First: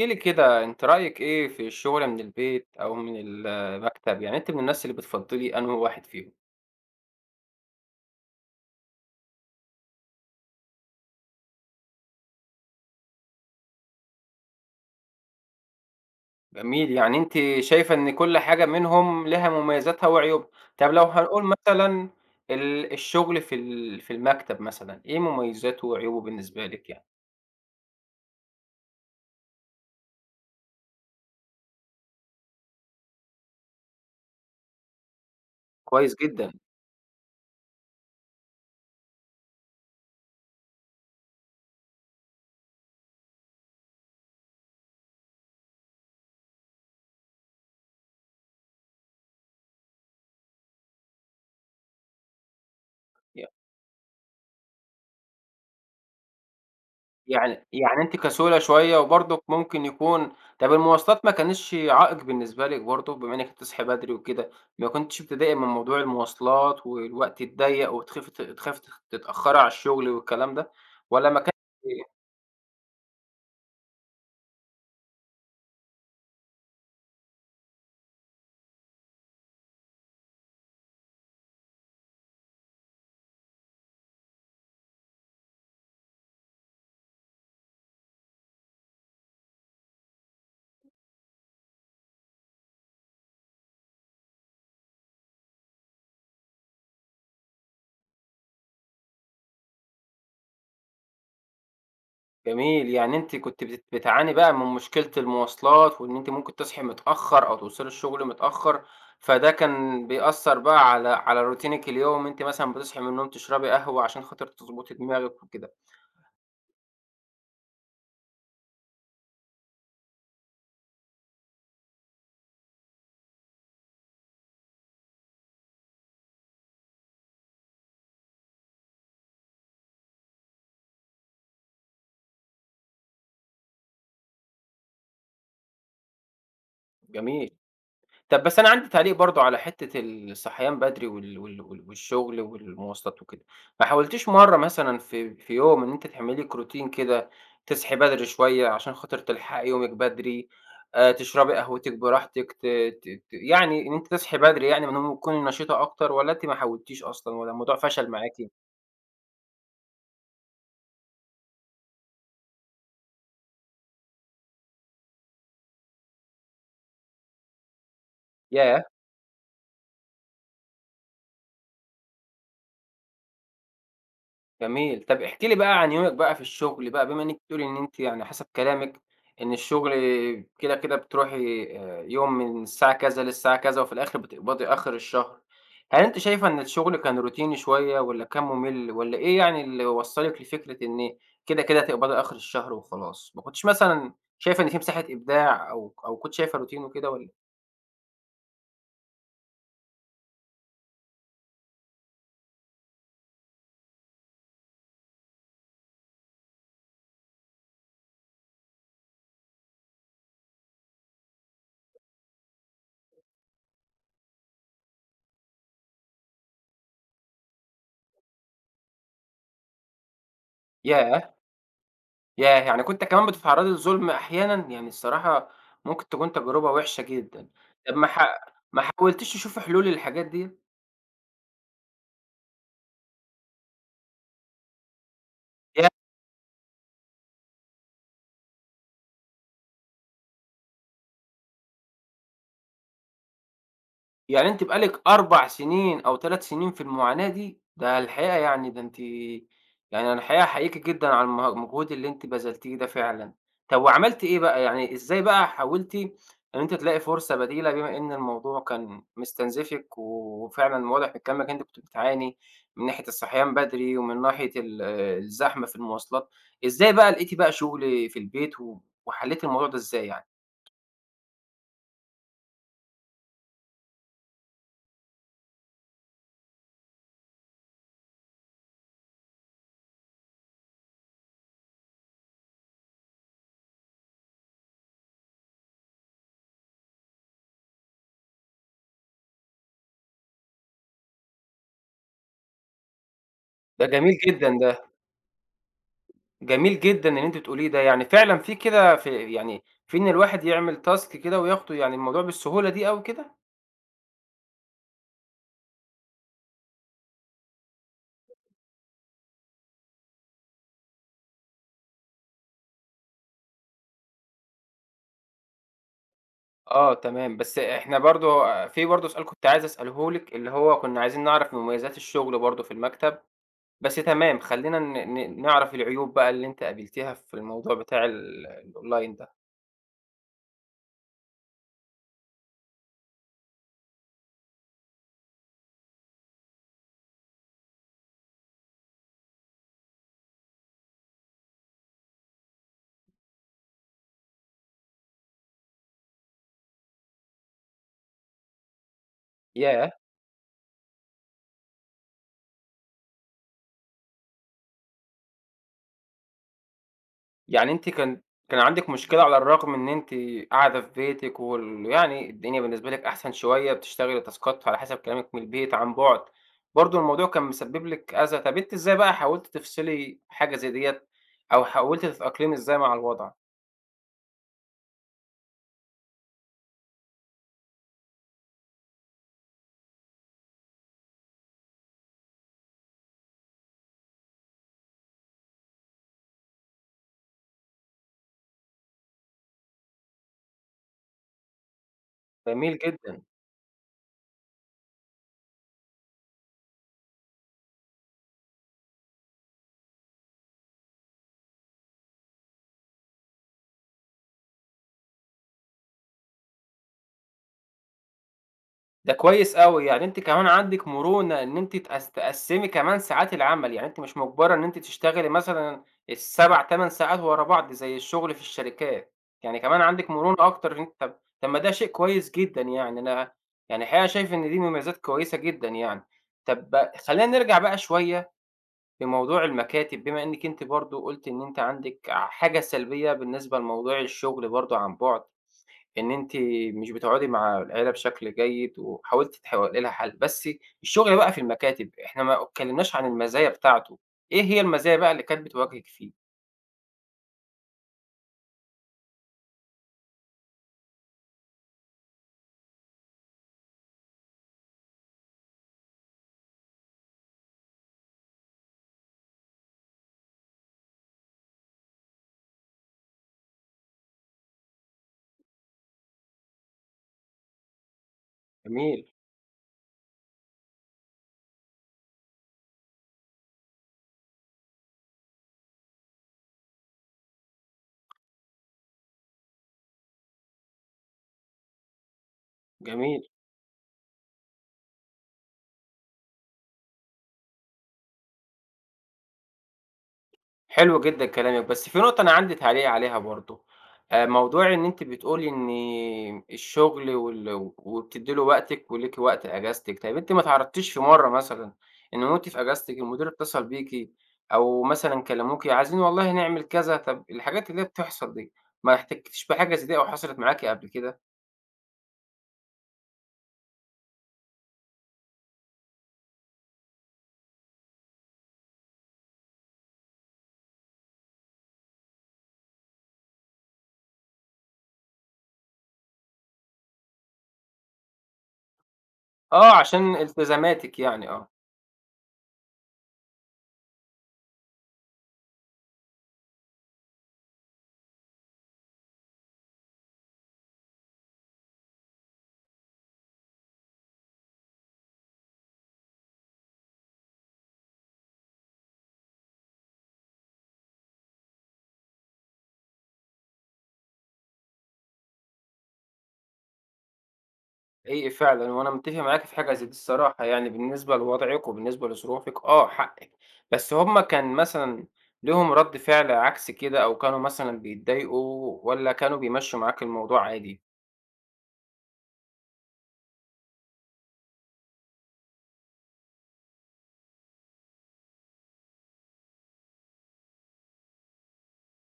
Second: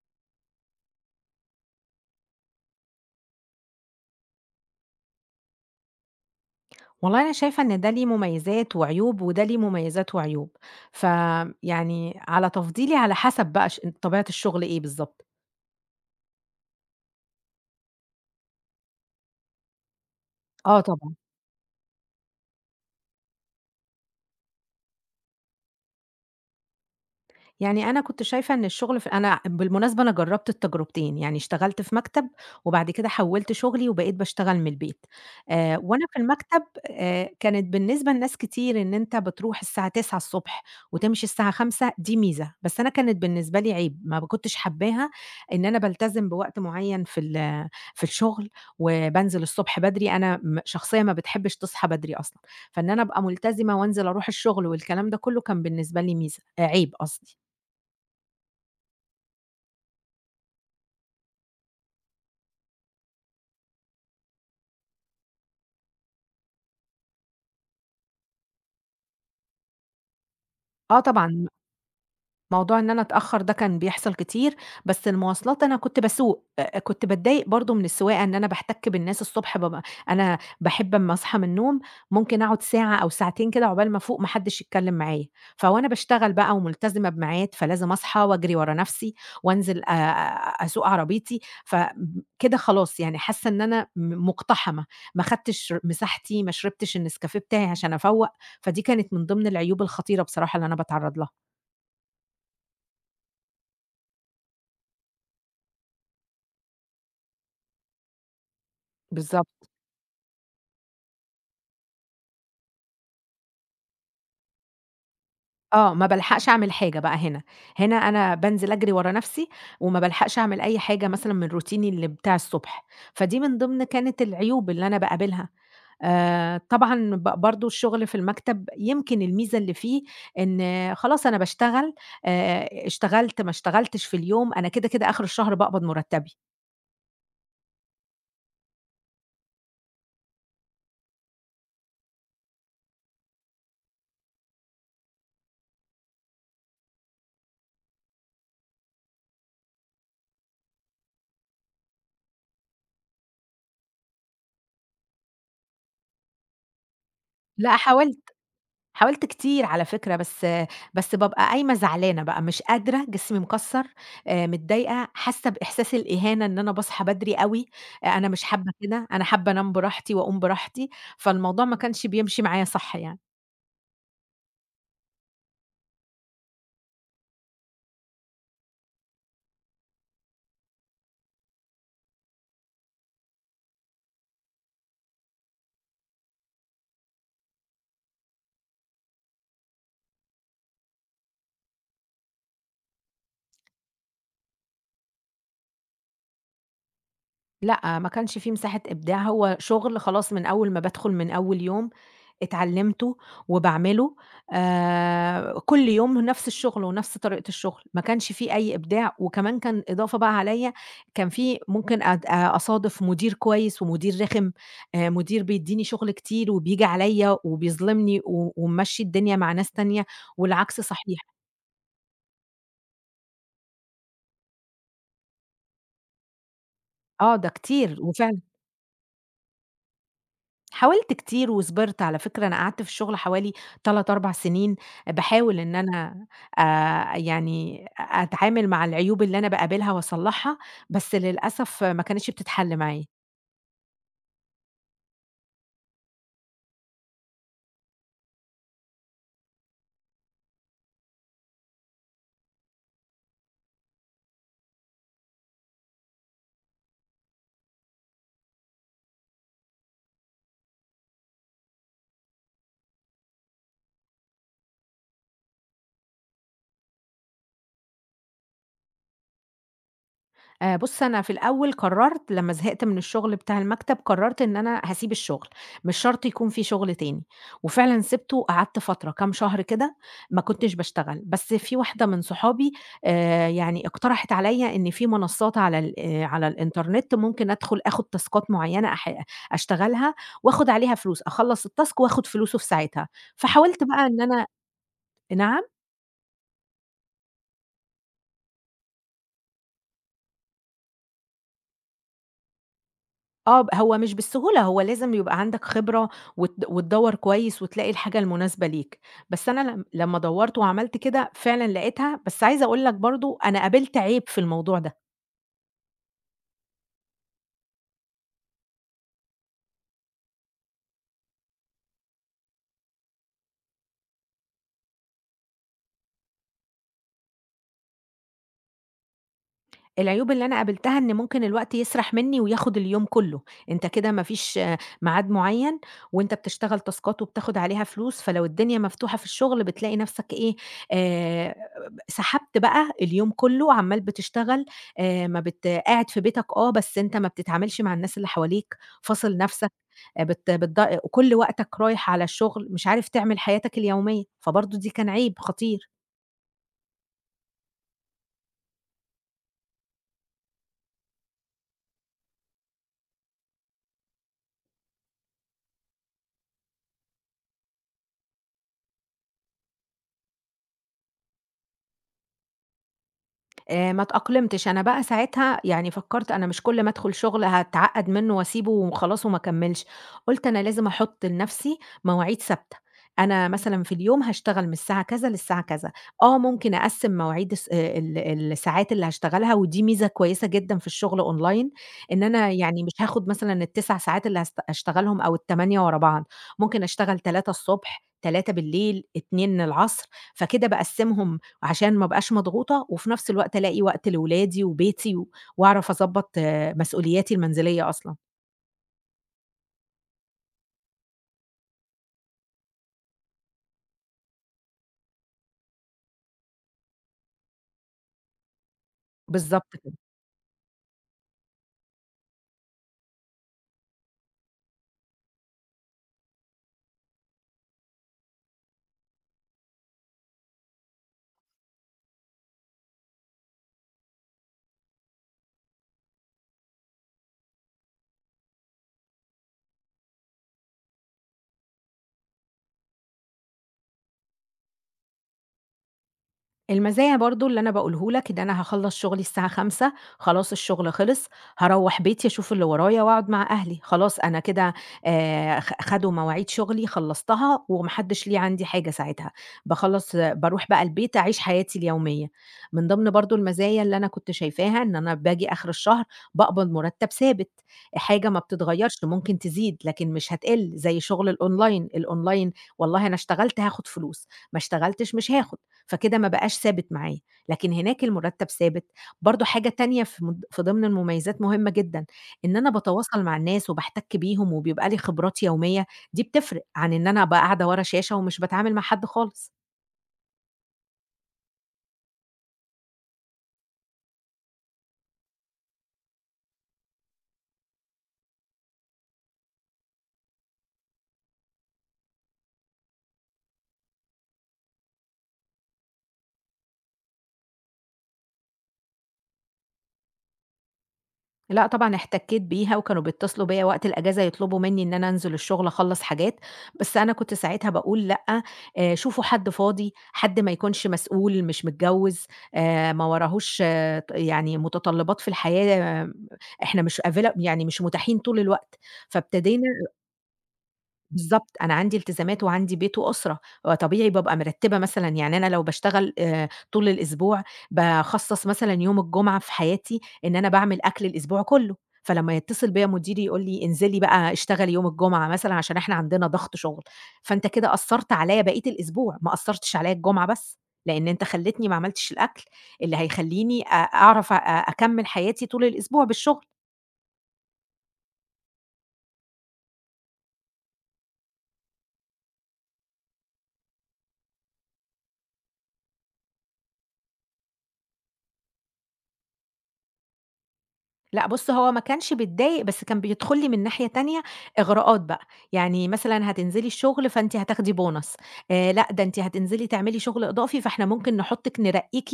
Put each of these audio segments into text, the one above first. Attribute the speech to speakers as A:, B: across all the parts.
A: احكِ لي كده أنتِ رأيِك إيه في الشُغل من البيت أو من المكتب؟ يعني أنتِ من الناس اللي بتفضّلي أنهي واحد فيهم؟
B: والله أنا شايفة إن ده ليه مميزات وعيوب، وده ليه مميزات وعيوب، فيعني على تفضيلي على حسب بقى طبيعة الشغل إيه بالضبط.
A: جميل، يعني أنتِ شايفة إن كل حاجة منهم ليها مميزاتها وعيوبها.
B: آه
A: طَب لو
B: طبعًا.
A: هنقول مثلًا الشُغل في المكتب مثلًا، إيه مميزاته وعيوبه بالنسبة لِك يعني؟
B: يعني أنا كنت شايفة إن الشغل أنا بالمناسبة أنا جرّبت التجربتين، يعني اشتغلت في مكتب وبعد كده حوّلت شغلي وبقيت باشتغل من البيت. وأنا
A: كويس
B: في
A: جدًا. يعني.
B: المكتب كانت بالنسبة لناس كتير إن أنت بتروح الساعة 09:00 وتمشي الساعة 17:00 دي ميزة، بس أنا كانت بالنسبة لي عيب، ما كنتش حاباها إن أنا بالتزم بوقت معيّن في الشغل وبانزل الصبح بدري، أنا شخصية ما بتحبش تصحى بدري أصلًا، فإن أنا أبقى ملتزمة وأنزل أروح الشغل والكلام ده كُلّه كان بالنسبة لي ميزة عيب قصدي.
A: يعني أنتِ كسولة شوية وبرضُك ممكن يكون. طَب المواصلات ما كانتش عائق بالنسبة لِك برضه بما إنِّك بتصحي بدري وكده، ما كنتيش بتضايقي من موضوع المواصلات والوقت الضيّق وتخافي ت تخافي تخ تتأخّري على الشغل والكلام ده،
B: آه
A: والّا ما
B: طبعًا،
A: كان.
B: موضوع إن أنا أتأخّر ده كان بيحصل كتير، بس المواصلات أنا كنت باسوق، كنت باتضايق برضه من السواقة إن أنا باحتَك بالناس الصبح بابقى أنا باحب أمّا أصحى من النوم ممكن أقعد ساعة أو ساعتين كده عقبال ما أفوق ما حدّش يتكلّم معايا، فوأنا باشتغل بقى وملتزمة بميعاد فلازم أصحى وأجري ورا نَفْسي وأنزل أسوق عربيتي، فكده خلاص يعني حاسّة إن أنا مُقتحمة، ما خدتش مساحتي، ما شربتش النسكافيه بتاعي عشان أفوّق، فدي كانت من ضمن العيوب الخطيرة بصراحة اللي أنا باتعرّض لها.
A: جميل، يعني أنتِ كنتِ بتعاني بقى من مشكلة المواصلات وإن أنتِ ممكن تصحي متأخّر أو توصلي الشغل متأخّر، فده
B: بالضبط.
A: كان بيأثّر بقى على روتينِك اليومي، أنتِ مثلًا بتصحي من النوم تشربي قهوة عشان خاطر تضبطي دماغِك وكده.
B: آه، ما بالحقش أعمل حاجة بقى هنا، هنا أنا بانزل أجري ورا نفسي، وما بالحقش أعمل أي حاجة مثلًا من روتيني اللي بتاع الصبح، فدي من ضمن كانت العيوب اللي أنا باقابلها. طبعًا برضه الشغل في المكتب يمكن الميزة اللي فيه إن خلاص أنا باشتغل، اشتغلت ما اشتغلتش في اليوم، أنا كده كده آخر الشهر باقبض مرتبي.
A: جميل. طب بس أنا عندي تعليق برضه على حتّة الصحيان بدري والشغل والمواصلات وكده، ما حاولتيش مرّة مثلًا في يوم إن أنتِ تعملي لِك روتين كده، تصحي بدري شوية عشان خاطر تلحقي يومِك بدري، تشربي قهوتِك براحتك، ت ت ت يعني إن أنتِ تصحي بدري يعني من النوم وتكوني نشيطة أكتر، والّا أنتِ ما حاولتيش أصلًا والّا الموضوع
B: لأ
A: فشل
B: حاولت،
A: معاكِ؟
B: حاولت كتير على فكرة، بس بابقى قايمة زعلانة بقى، مش قادرة، جسمي مكسّر، متضايقة، حاسة بإحساس الإهانة إن أنا باصحى بدري أوي، أنا مش حابة
A: ياه!
B: كده، أنا حابة أنام براحتي وأقوم براحتي، فالموضوع ما كانش بيمشي معايا صح يعني.
A: جميل. طب احكي لي بقى عن يومِك بقى في الشغل بقى، بما إنِّك بتقولي إن أنتِ يعني حسب كلامِك إن الشغل كده، كده بتروحي يوم من الساعة كذا للساعة كذا وفي الآخر بتقبضي آخر الشهر. هل أنتِ شايفة إن الشغل كان روتيني شوية والّا كان مُمِل والّا إيه يعني اللي وصّلِك لفكرة إن كده، كده هتقبضي آخر الشهر وخلاص؟ ما كنتيش مثلًا شايفة إن في مساحة إبداع أو أو كنتِ شايفة روتين وكده والّا.
B: لأ، ما كانش في مساحة إبداع، هو شغل خلاص من أول ما بادخل من أول يوم، اتعلّمته وباعمله كل يوم نفس الشغل ونفس طريقة الشغل، ما كانش في أي إبداع وكمان كان إضافة بقى عليَّ كان في ممكن أد أ أصادف مدير كويس ومدير رخم، مدير بيدّيني شغل كتير وبييجي عليَّ وبيظلمني و وممشّي الدنيا مع ناس تانية والعكس صحيح.
A: ياه! ياه! يعني كنت كمان بتتعرّضي للظلم أحيانًا؟ يعني الصراحة ممكن تكون تجربة وِحشة
B: آه،
A: جدًا.
B: ده
A: طب
B: كتير وفعلًا
A: ما حاولتيش تشوفي حلول للحاجات ديّة؟
B: حاولت كتير وصبرت، على فكرة أنا قعدت في الشغل حوالي 3، 4 سنين باحاول إن
A: ياه!
B: أنا يعني أتعامل مع العيوب اللي أنا باقابلها وأصلّحها، بس للأسف ما كانتش بتتحل معايا.
A: يعني أنتِ بقى لِك 4 سنين أو 3 سنين في المعاناة دي، ده الحقيقة يعني ده أنتِ يعني أنا الحقيقة أحييكِ جدًا على المجهود اللي أنتِ بذلتيه ده فعلًا. طب وعملتِ إيه بقى، يعني إزاي بقى حاولتِ إن أنتِ تلاقي فرصة بديلة بما إن الموضوع كان مستنزفِك، وفعلًا واضح من كلامِك إن أنتِ كنتِ بتعاني من ناحية الصحيان بدري، ومن ناحية ال الزحمة في المواصلات، إزاي بقى لقيتِ بقى شغل في البيت، و وحليتِ الموضوع ده إزاي يعني؟
B: بُص، أنا في الأول قرّرت لمّا زهقت من الشغل بتاع المكتب، قرّرت إن أنا هاسيب الشغل، مش شرط يكون في شغل تاني، وفعلًا سِبته وقعدت فترة كام شهر كده ما كنتش باشتغل، بس في واحدة من صحابي يعني اقترحت عليَّ إن في منصات على الإنترنت ممكن أدخل آخد تاسكات معيّنة أشتغلها وآخد عليها فلوس، أخلّص التاسك وآخد فلوسه في ساعتها،
A: ده
B: فحاولت بقى
A: جميل
B: إن أنا.
A: جدًا ده.
B: نعم؟
A: جميل جدًا اللي أنتِ بتقوليه ده، يعني فعلًا في كده في يعني في إن الواحد يعمل task كده وياخده، يعني الموضوع بالسهولة دي أوي كده؟
B: آه، هو مش بالسهولة، هو لازم يبقى عندك خبرة وتدوّر كويس وتلاقي الحاجة المناسبة ليك، بس أنا لم لمّا دوّرت وعملت كده فعلًا لقيتها، بس عايزة أقول لك برضه أنا قابلت عيب في الموضوع ده.
A: آه تمام، بس إحنا برضه في برضه سؤال كنت عايز أسأله لِك، اللي هو كنا عايزين نعرف مميزات الشغل برضه في المكتب، بس تمام خلّينا ن ن نعرف العيوب بقى اللي أنتِ قابلتيها في الموضوع بتاع الonline ده.
B: العيوب اللي أنا قابلتها إن ممكن الوقت يسرح منّي وياخد اليوم كلّه، أنت كده ما فيش ميعاد معيّن وأنت بتشتغل تاسكات وبتاخد عليها فلوس، فلو الدنيا مفتوحة في الشغل بتلاقي نَفْسك إيه، آآ سحبت بقى اليوم كلّه عمّال بتشتغل، ما قاعد في بيتك آه، بس أنت ما بتتعاملش مع الناس اللي حواليك، فاصل نَفْسك،
A: ياه!
B: بت بتض كل وقتك رايح على الشغل، مش عارف تعمل حياتك اليومية، فبرضه دي كان عيب خطير.
A: يعني أنتِ كان كان عندِك مشكلة على الرغم إن أنتِ قاعدة في بيتِك، وال يعني الدنيا بالنسبة لِك أحسن شوية، بتشتغلي تاسكات على حسب كلامِك من البيت عن بُعد، برضه الموضوع كان مسبب لِك أذى، طب أنتِ إزاي بقى حاولتِ تفصلي حاجة زي ديّة أو حاولتِ تتأقلمي إزاي مع الوضع؟
B: ما اتأقلمتش، أنا بقى ساعتها يعني فكّرت أنا مش كل ما أدخل شغل هاتعقّد منّه واسيبه وخلاص وما اكمّلش، قُلت أنا لازم أحُط لنَفْسي مواعيد ثابتة، أنا مثلًا في اليوم هاشتغل من الساعة كذا للساعة كذا، آه ممكن أقسّم مواعيد الساعات اللي هاشتغلها ودي ميزة كويسة جدًا في الشغل أونلاين، إن أنا
A: جميل
B: يعني مش
A: جدًا.
B: هاخُد مثلًا ال9 ساعات اللي هاشتغلهم أو ال8 ورا بعض، ممكن أشتغل 3 الصبح، 3 بالليل، 2 العصر، فكده باقسّمهم عشان ما ابقاش مضغوطة، وفي نفس الوقت ألاقي وقت لولادي وبيتي و وأعرف أضبّط مسؤولياتي المنزلية أصلًا.
A: ده كويس أوي، يعني أنتِ كمان عندِك مرونة إن أنتِ تقسّمي كمان ساعات العمل، يعني أنتِ مش مُجبرة إن أنتِ تشتغلي مثلًا ال7، 8 ساعات ورا بعض زي الشغل في الشركات، يعني
B: بالضبط
A: كمان
B: كده.
A: عندِك مرونة أكتر إن أنتِ. طب طب ما ده شيء كويس جدًا يعني، أنا يعني الحقيقة شايف إن دي مميزات كويسة جدًا يعني. طب بقى- خلّينا نرجع بقى شوية لموضوع المكاتب، بما إنِّك أنتِ برضه قُلتِ إن أنتِ عندِك حاجة سلبية بالنسبة لموضوع الشغل برضه عن بُعد. إن أنتِ مش بتقعدي مع العيلة بشكل جيد، وحاولتِ تحاولي لها حل، بس الشغل بقى في المكاتب، إحنا ما اتكلمناش عن المزايا بتاعته، إيه هي المزايا بقى اللي كانت بتواجهِك فيه؟
B: المزايا برضه اللي أنا باقوله لك، إن أنا هاخلّص شغلي الساعة 17:00 خلاص الشغل خلص، هاروّح بيتي أشوف اللي ورايا وأقعد مع أهلي، خلاص أنا كده خ خدوا مواعيد شغلي خلّصتها وما حدّش ليه عندي حاجة ساعتها، باخلّص باروح بقى البيت أعيش حياتي اليومية. من ضمن برضه المزايا اللي أنا كنت شايفاها، إن أنا باجي آخر الشهر باقبض مرتّب ثابت، حاجة ما بتتغيّرش
A: جميل.
B: ممكن تزيد لكن مش هتقِل زي شغل الأونلاين. الأونلاين والله أنا اشتغلت هاخد فلوس، ما اشتغلتش مش هاخد. فكده ما بقاش ثابت معاه، لكن هناك المرتب ثابت. برضه حاجة تانية في ضمن المميزات مهمة جدًا، إن أنا
A: جميل.
B: باتواصل مع الناس وباحتك بيهم وبيبقى لي خبرات يومية، دي بتفرق عن إن أنا أبقى قاعدة ورا شاشة ومش باتعامل مع حد خالص.
A: حلو جدًا كلامِك، بس في نقطة أنا عندي تعليق عليها برضه، موضوع إن أنتِ بتقولي إن الشغل وال وبتدّي له وقتِك وليكِ وقت أجازتِك، طيب أنتِ ما اتعرضتيش في مرّة مثلًا إن وأنتِ في أجازتِك المدير اتصل بيكِ أو مثلًا كلموكِ عايزين والله نعمل كذا، طب الحاجات اللي هي بتحصل دي، ما احتكتيش بحاجة زي دي أو حصلت معاكِ قبل كده؟
B: لأ طبعًا احتكيت بيها، وكانوا بيتصلوا بيّا وقت الأجازة يطلبوا منّي إن أنا أنزل الشغل أخلّص حاجات، بس أنا كنت ساعتها باقول لأ، شوفوا حد فاضي، حد ما يكونش مسؤول، مش متجوّز، ما وراهوش يعني متطلبات في الحياة، آه، إحنا مش يعني مش متاحين طول الوقت، فابتدينا.
A: آه، عشان التزاماتِك يعني، آه.
B: بالضبط، أنا عندي التزامات وعندي بيت وأسرة، فطبيعي بابقى مرتّبة مثلًا، يعني أنا لو باشتغل طول الأسبوع، باخصّص مثلًا يوم الجمعة في حياتي إن أنا باعمل أكل الأسبوع كلّه، فلمّا يتصل بيّا مديري يقول لي: "انزلي بقى اشتغلي يوم الجمعة مثلًا عشان إحنا عندنا ضغط شغل". فأنت كده أثّرت عليّا بقية الأسبوع، ما أثّرتش عليّا الجمعة بس، لإن أنت خلّيتني ما عملتش الأكل اللي هيخلّيني أعرف أكمّل حياتي طول الأسبوع بالشغل.
A: حقيقي فعلًا، وأنا متّفق معاكِ في حاجة زي دي الصراحة يعني، بالنسبة لوضعِك وبالنسبة لظروفِك آه حقِّك، بس هُم كان مثلًا ليهم رَد فعل عكس كده أو كانوا مثلًا بيتضايقوا والّا كانوا بيمشّوا معاكِ الموضوع عادي؟
B: لأ بُص، هو ما كانش بيتضايق، بس كان بيدخل لي من ناحية تانية إغراءات بقى، يعني مثلًا هتنزلي الشغل فأنتِ هتاخدي bonus لأ ده أنتِ هتنزلي تعملي شغل إضافي، فإحنا ممكن نحطِك نرقيكِ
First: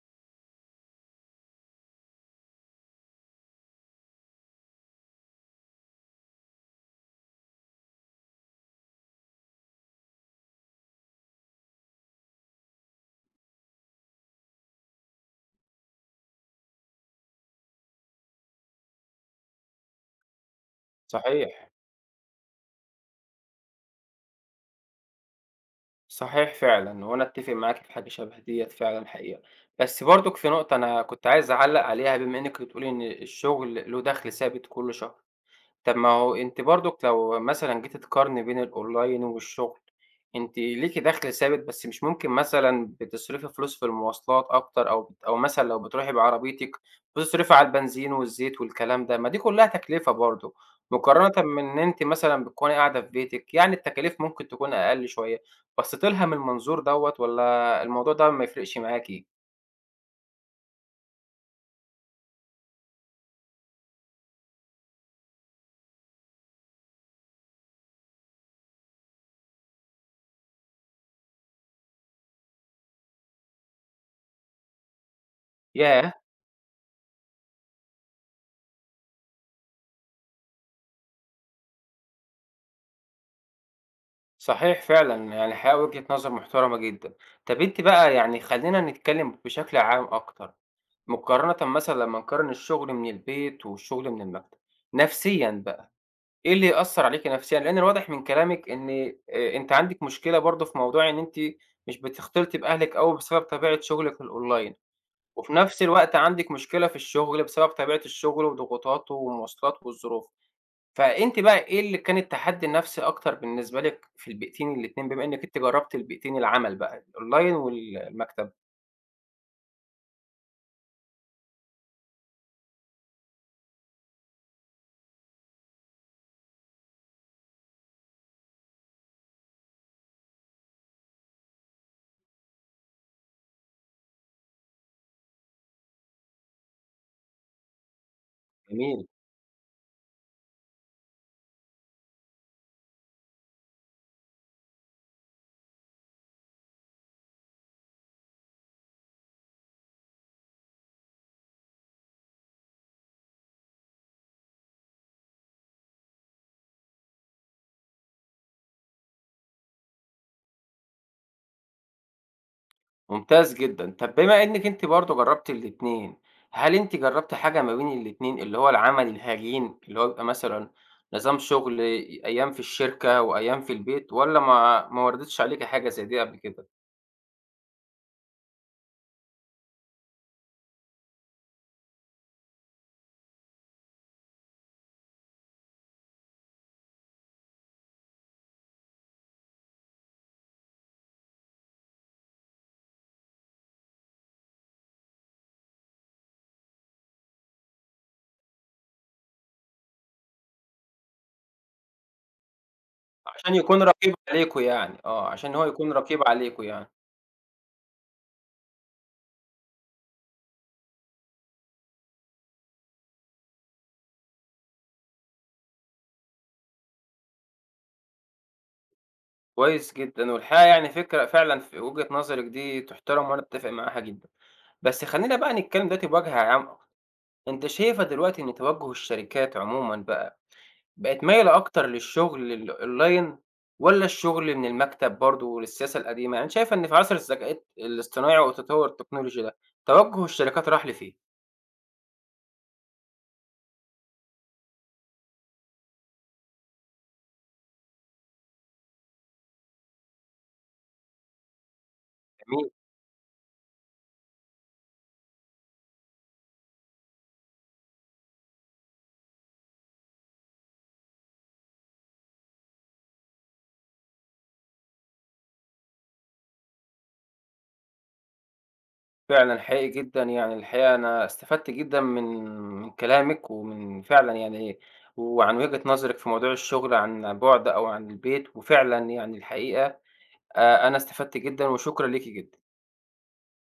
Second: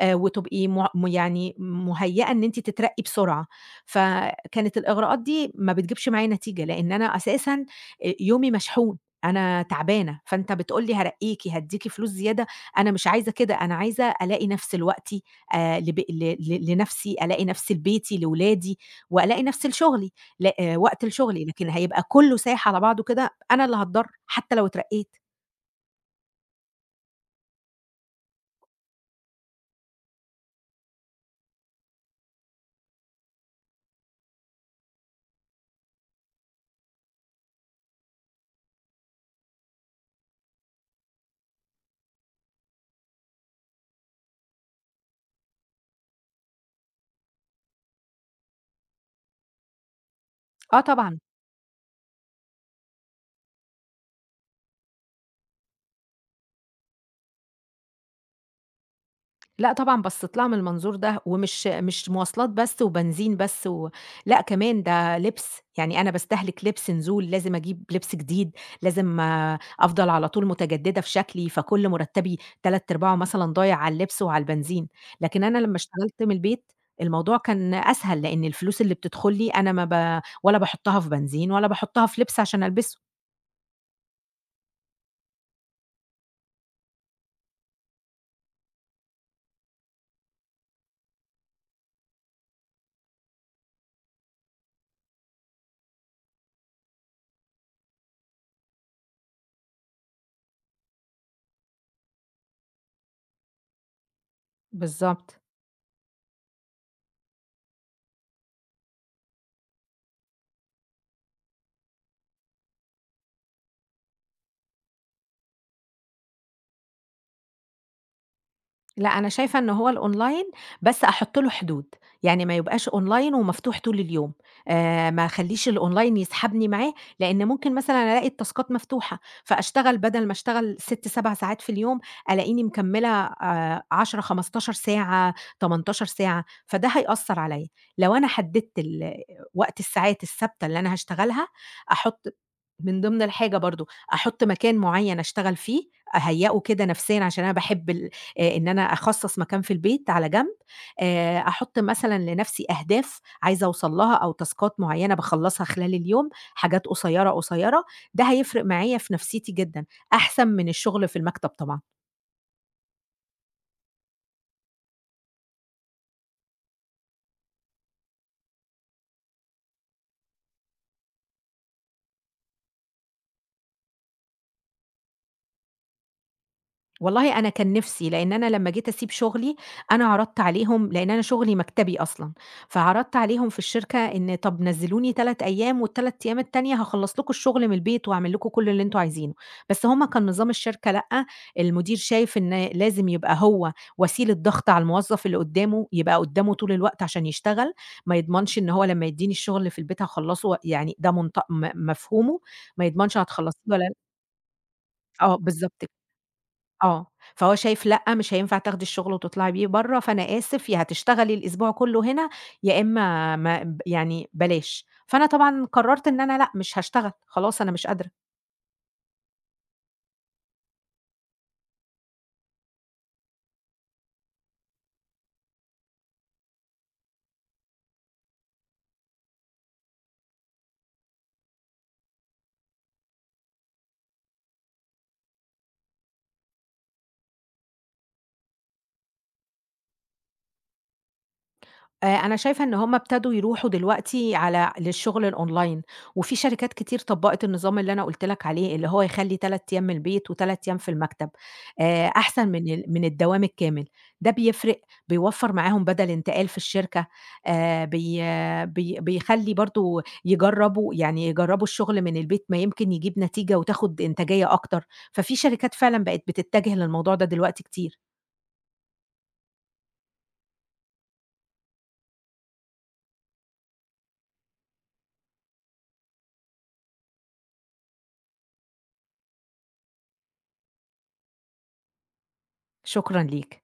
B: وتبقي مع يعني مهيئة إن أنتِ تترقي بسرعة، فكانت الإغراءات دي ما بتجيبش معايا نتيجة، لإن أنا أساسًا يومي مشحون، أنا تعبانة، فأنت بتقول لي هارقيكِ، هادّيكِ فلوس زيادة، أنا مش عايزة كده، أنا عايزة ألاقي نفْسي لوقتي لب ل ل لنَفْسي، ألاقي نَفْسي لبيتي، لولادي، وألاقي نَفْسي لشغلي ل وقت لشغلي، لكن
A: صحيح،
B: هيبقى كُلّه سايح على بعضه كده، أنا اللي هاتضَرّ حتى لو اترقّيت.
A: صحيح فعلًا، وأنا أتّفق معاكِ في حاجة شبه ديّة فعلًا حقيقة، بس برضُك في نقطة أنا كنت عايز أعلّق عليها بما إنِّك بتقولي إن الشغل له دخْل ثابت كل شهر. طب ما هو أنتِ برضُك لو مثلًا جيتِ تقارني بين الأونلاين والشغل، أنتِ ليكِ دخل ثابت، بس مش ممكن مثلًا بتصرفي فلوس في المواصلات أكتر أو أو مثلًا لو بتروحي بعربيتِك بتصرفي على البنزين والزيت والكلام ده، ما دي كلّها تكلفة برضه،
B: آه طبعًا.
A: مقارنةً من إن أنتِ مثلًا بتكوني قاعدة في بيتِك، يعني التكاليف ممكن تكون أقل شوية، بصيتِ لها من المنظور دوّة والّا الموضوع ده ما يفرقش معاكِ؟
B: لأ طبعًا، بصّيت لها من المنظور ده، ومش مش مواصلات بس وبنزين بس و لأ كمان ده لبس، يعني أنا باستهلك لبس، نزول، لازم أجيب لبس جديد، لازم أفضل على طول متجددة في شكلي، فكل مرتبي تلات أرباعه مثلًا ضايع على اللبس وعلى البنزين، لكن أنا لمّا
A: ياه!
B: اشتغلت من البيت الموضوع كان أسهل، لإن الفلوس اللي بتدخل لي أنا ما ولا باحطها في بنزين ولا باحطها في لبس عشان ألبسه.
A: صحيح فعلًا، يعني الحقيقة وجهة نظر محترمة جدًا. طب أنتِ بقى يعني خلّينا نتكلم بشكل عام أكتر، مقارنةً مثلًا لمّا نقارن الشغل من البيت والشغل من المكتب، نفسيًا بقى، إيه اللي يأثّر عليكِ نفسيًا؟ لإن الواضح من كلامِك إن أنتِ عندِك مشكلة برضه في موضوع إن أنتِ مش بتختلطي بأهلِك أوي بسبب طبيعة شغلِك الأونلاين،
B: بالضبط.
A: وفي نفس الوقت عندِك مشكلة في الشغل بسبب طبيعة الشغل وضغوطاته والمواصلات والظروف. فأنتِ بقى إيه اللي كان التحدي النفسي أكتر بالنسبة لِك في البيئتين الاتنين، بما إنِّك أنتِ جرّبتِ البيئتين العمل بقى الأونلاين والمكتب؟
B: لأ، أنا شايفة إن هو الأونلاين بس أحُط له حدود، يعني ما يبقاش أونلاين ومفتوح طول اليوم، ما أخلّيش الأونلاين يسحبني معاه، لإن ممكن مثلًا ألاقي التاسكات مفتوحة، فأشتغل بدل ما أشتغل 6، 7 ساعات في اليوم، ألاقيني مكمّلة 10، 15 ساعة، 18 ساعة، فده هيأثّر عليّا. لو أنا حدّدت
A: جميل،
B: وقت الساعات الثابتة اللي أنا هاشتغلها، أحُط من ضمن الحاجة برضه، أحُط مكان معيّن أشتغل فيه، أهيّئه كده نفسيًا عشان أنا باحب ال إن أنا أخصّص مكان في البيت على جنب، أحُط مثلًا لنفسي أهداف عايزة أوصل لها أو تاسكات معيّنة باخلّصها خلال اليوم، حاجات قصيّرة، قصيّرة، ده هيفرق معايا في نفسيتي جدًا، أحسن من الشغل في المكتب طبعًا.
A: ممتاز جدًا. طب بما إنِّك أنتِ برضه جرّبتِ الاتنين، هل أنتِ جرّبتِ حاجة ما بين الاتنين، اللي هو العمل الهجين، اللي هو بيبقى مثلًا نظام شغل أيام في الشركة وأيام في البيت، والّا ما وردتش عليكِ حاجة زي دي قبل كده؟
B: والله أنا كان نِفْسي، لإن أنا لمّا جيت أسيب شُغلي، أنا عرضت عليهم لإن أنا شُغلي مكتبي أصلًا، فعرضت عليهم في الشركة إن طَب نزّلوني 3 أيام وال3 أيام التانية هاخلّص لكم الشُغل من البيت وأعمل لكم كل اللي أنتم عايزينه، بس هم كان نظام الشركة لأ، المدير شايف إن لازم يبقى هو وسيلة ضغط على الموظف اللي قُدّامه، يبقى قُدّامه طول الوقت عشان يشتغل، ما يضمنش إن هو لمّا يدّيني الشُغل اللي في البيت هاخلّصه و يعني ده منط م مفهومه، ما يضمنش
A: عشان
B: هتخلّصيه
A: يكون
B: والّا لأ.
A: رقيب عليكم يعني، آه،
B: آه،
A: عشان هو
B: بالضبط
A: يكون
B: كده.
A: رقيب عليكم يعني.
B: آه، فهو شايف لأ، مش هينفع تاخدي الشغل وتطلعي بيه برّه، فأنا آسف، يا هتشتغلي الأسبوع كلّه هنا، يا إمّا ما يعني بلاش. فأنا طبعًا قررت إن أنا لأ، مش هاشتغل، خلاص أنا مش قادرة.
A: كويس جدًا، والحقيقة يعني فكرة فعلًا وجهة نظرِك دي تُحترم وأنا أتّفق معاها جدًا. بس خلّينا بقى نتكلّم دلوقتي بوجه عام، أنت شايفة دلوقتي إن توجُّه الشركات عمومًا بقى، بقت مايلة أكتر للشغل الأونلاين والّا الشغل من المكتب برضه والسياسة القديمة؟ يعني أنتِ شايفة إن في عصر الذكاء الاصطناعي والتطوّر التكنولوجي ده، توجُّه الشركات راح لفين؟
B: أنا شايفة إن هم ابتدوا يروحوا دلوقتي للشغل الOnline، وفي شركات كتير طبّقت النظام اللي أنا قُلت لك عليه، اللي هو يخلّي 3 أيام من البيت و3 أيام في المكتب، أحسن من الدوام الكامل، ده بيفرق، بيوفّر معاهم بدل انتقال في الشركة، بي آه، بي بيخلّي برضه يجرّبوا الشغل من البيت ما يمكن يجيب نتيجة وتاخد إنتاجية أكتر، ففي شركات فعلًا بقت بتتجه للموضوع ده دلوقتي كتير.
A: فعلًا حقيقي جدًا، يعني الحقيقة أنا استفدت جدًا من كلامِك، ومن فعلًا يعني وعن وجهة نظرِك في موضوع الشغل عن بُعد أو عن البيت، وفعلًا يعني الحقيقة أنا استفدت جدًا، وشكرًا ليكِ جدًا.
B: شكرًا ليك.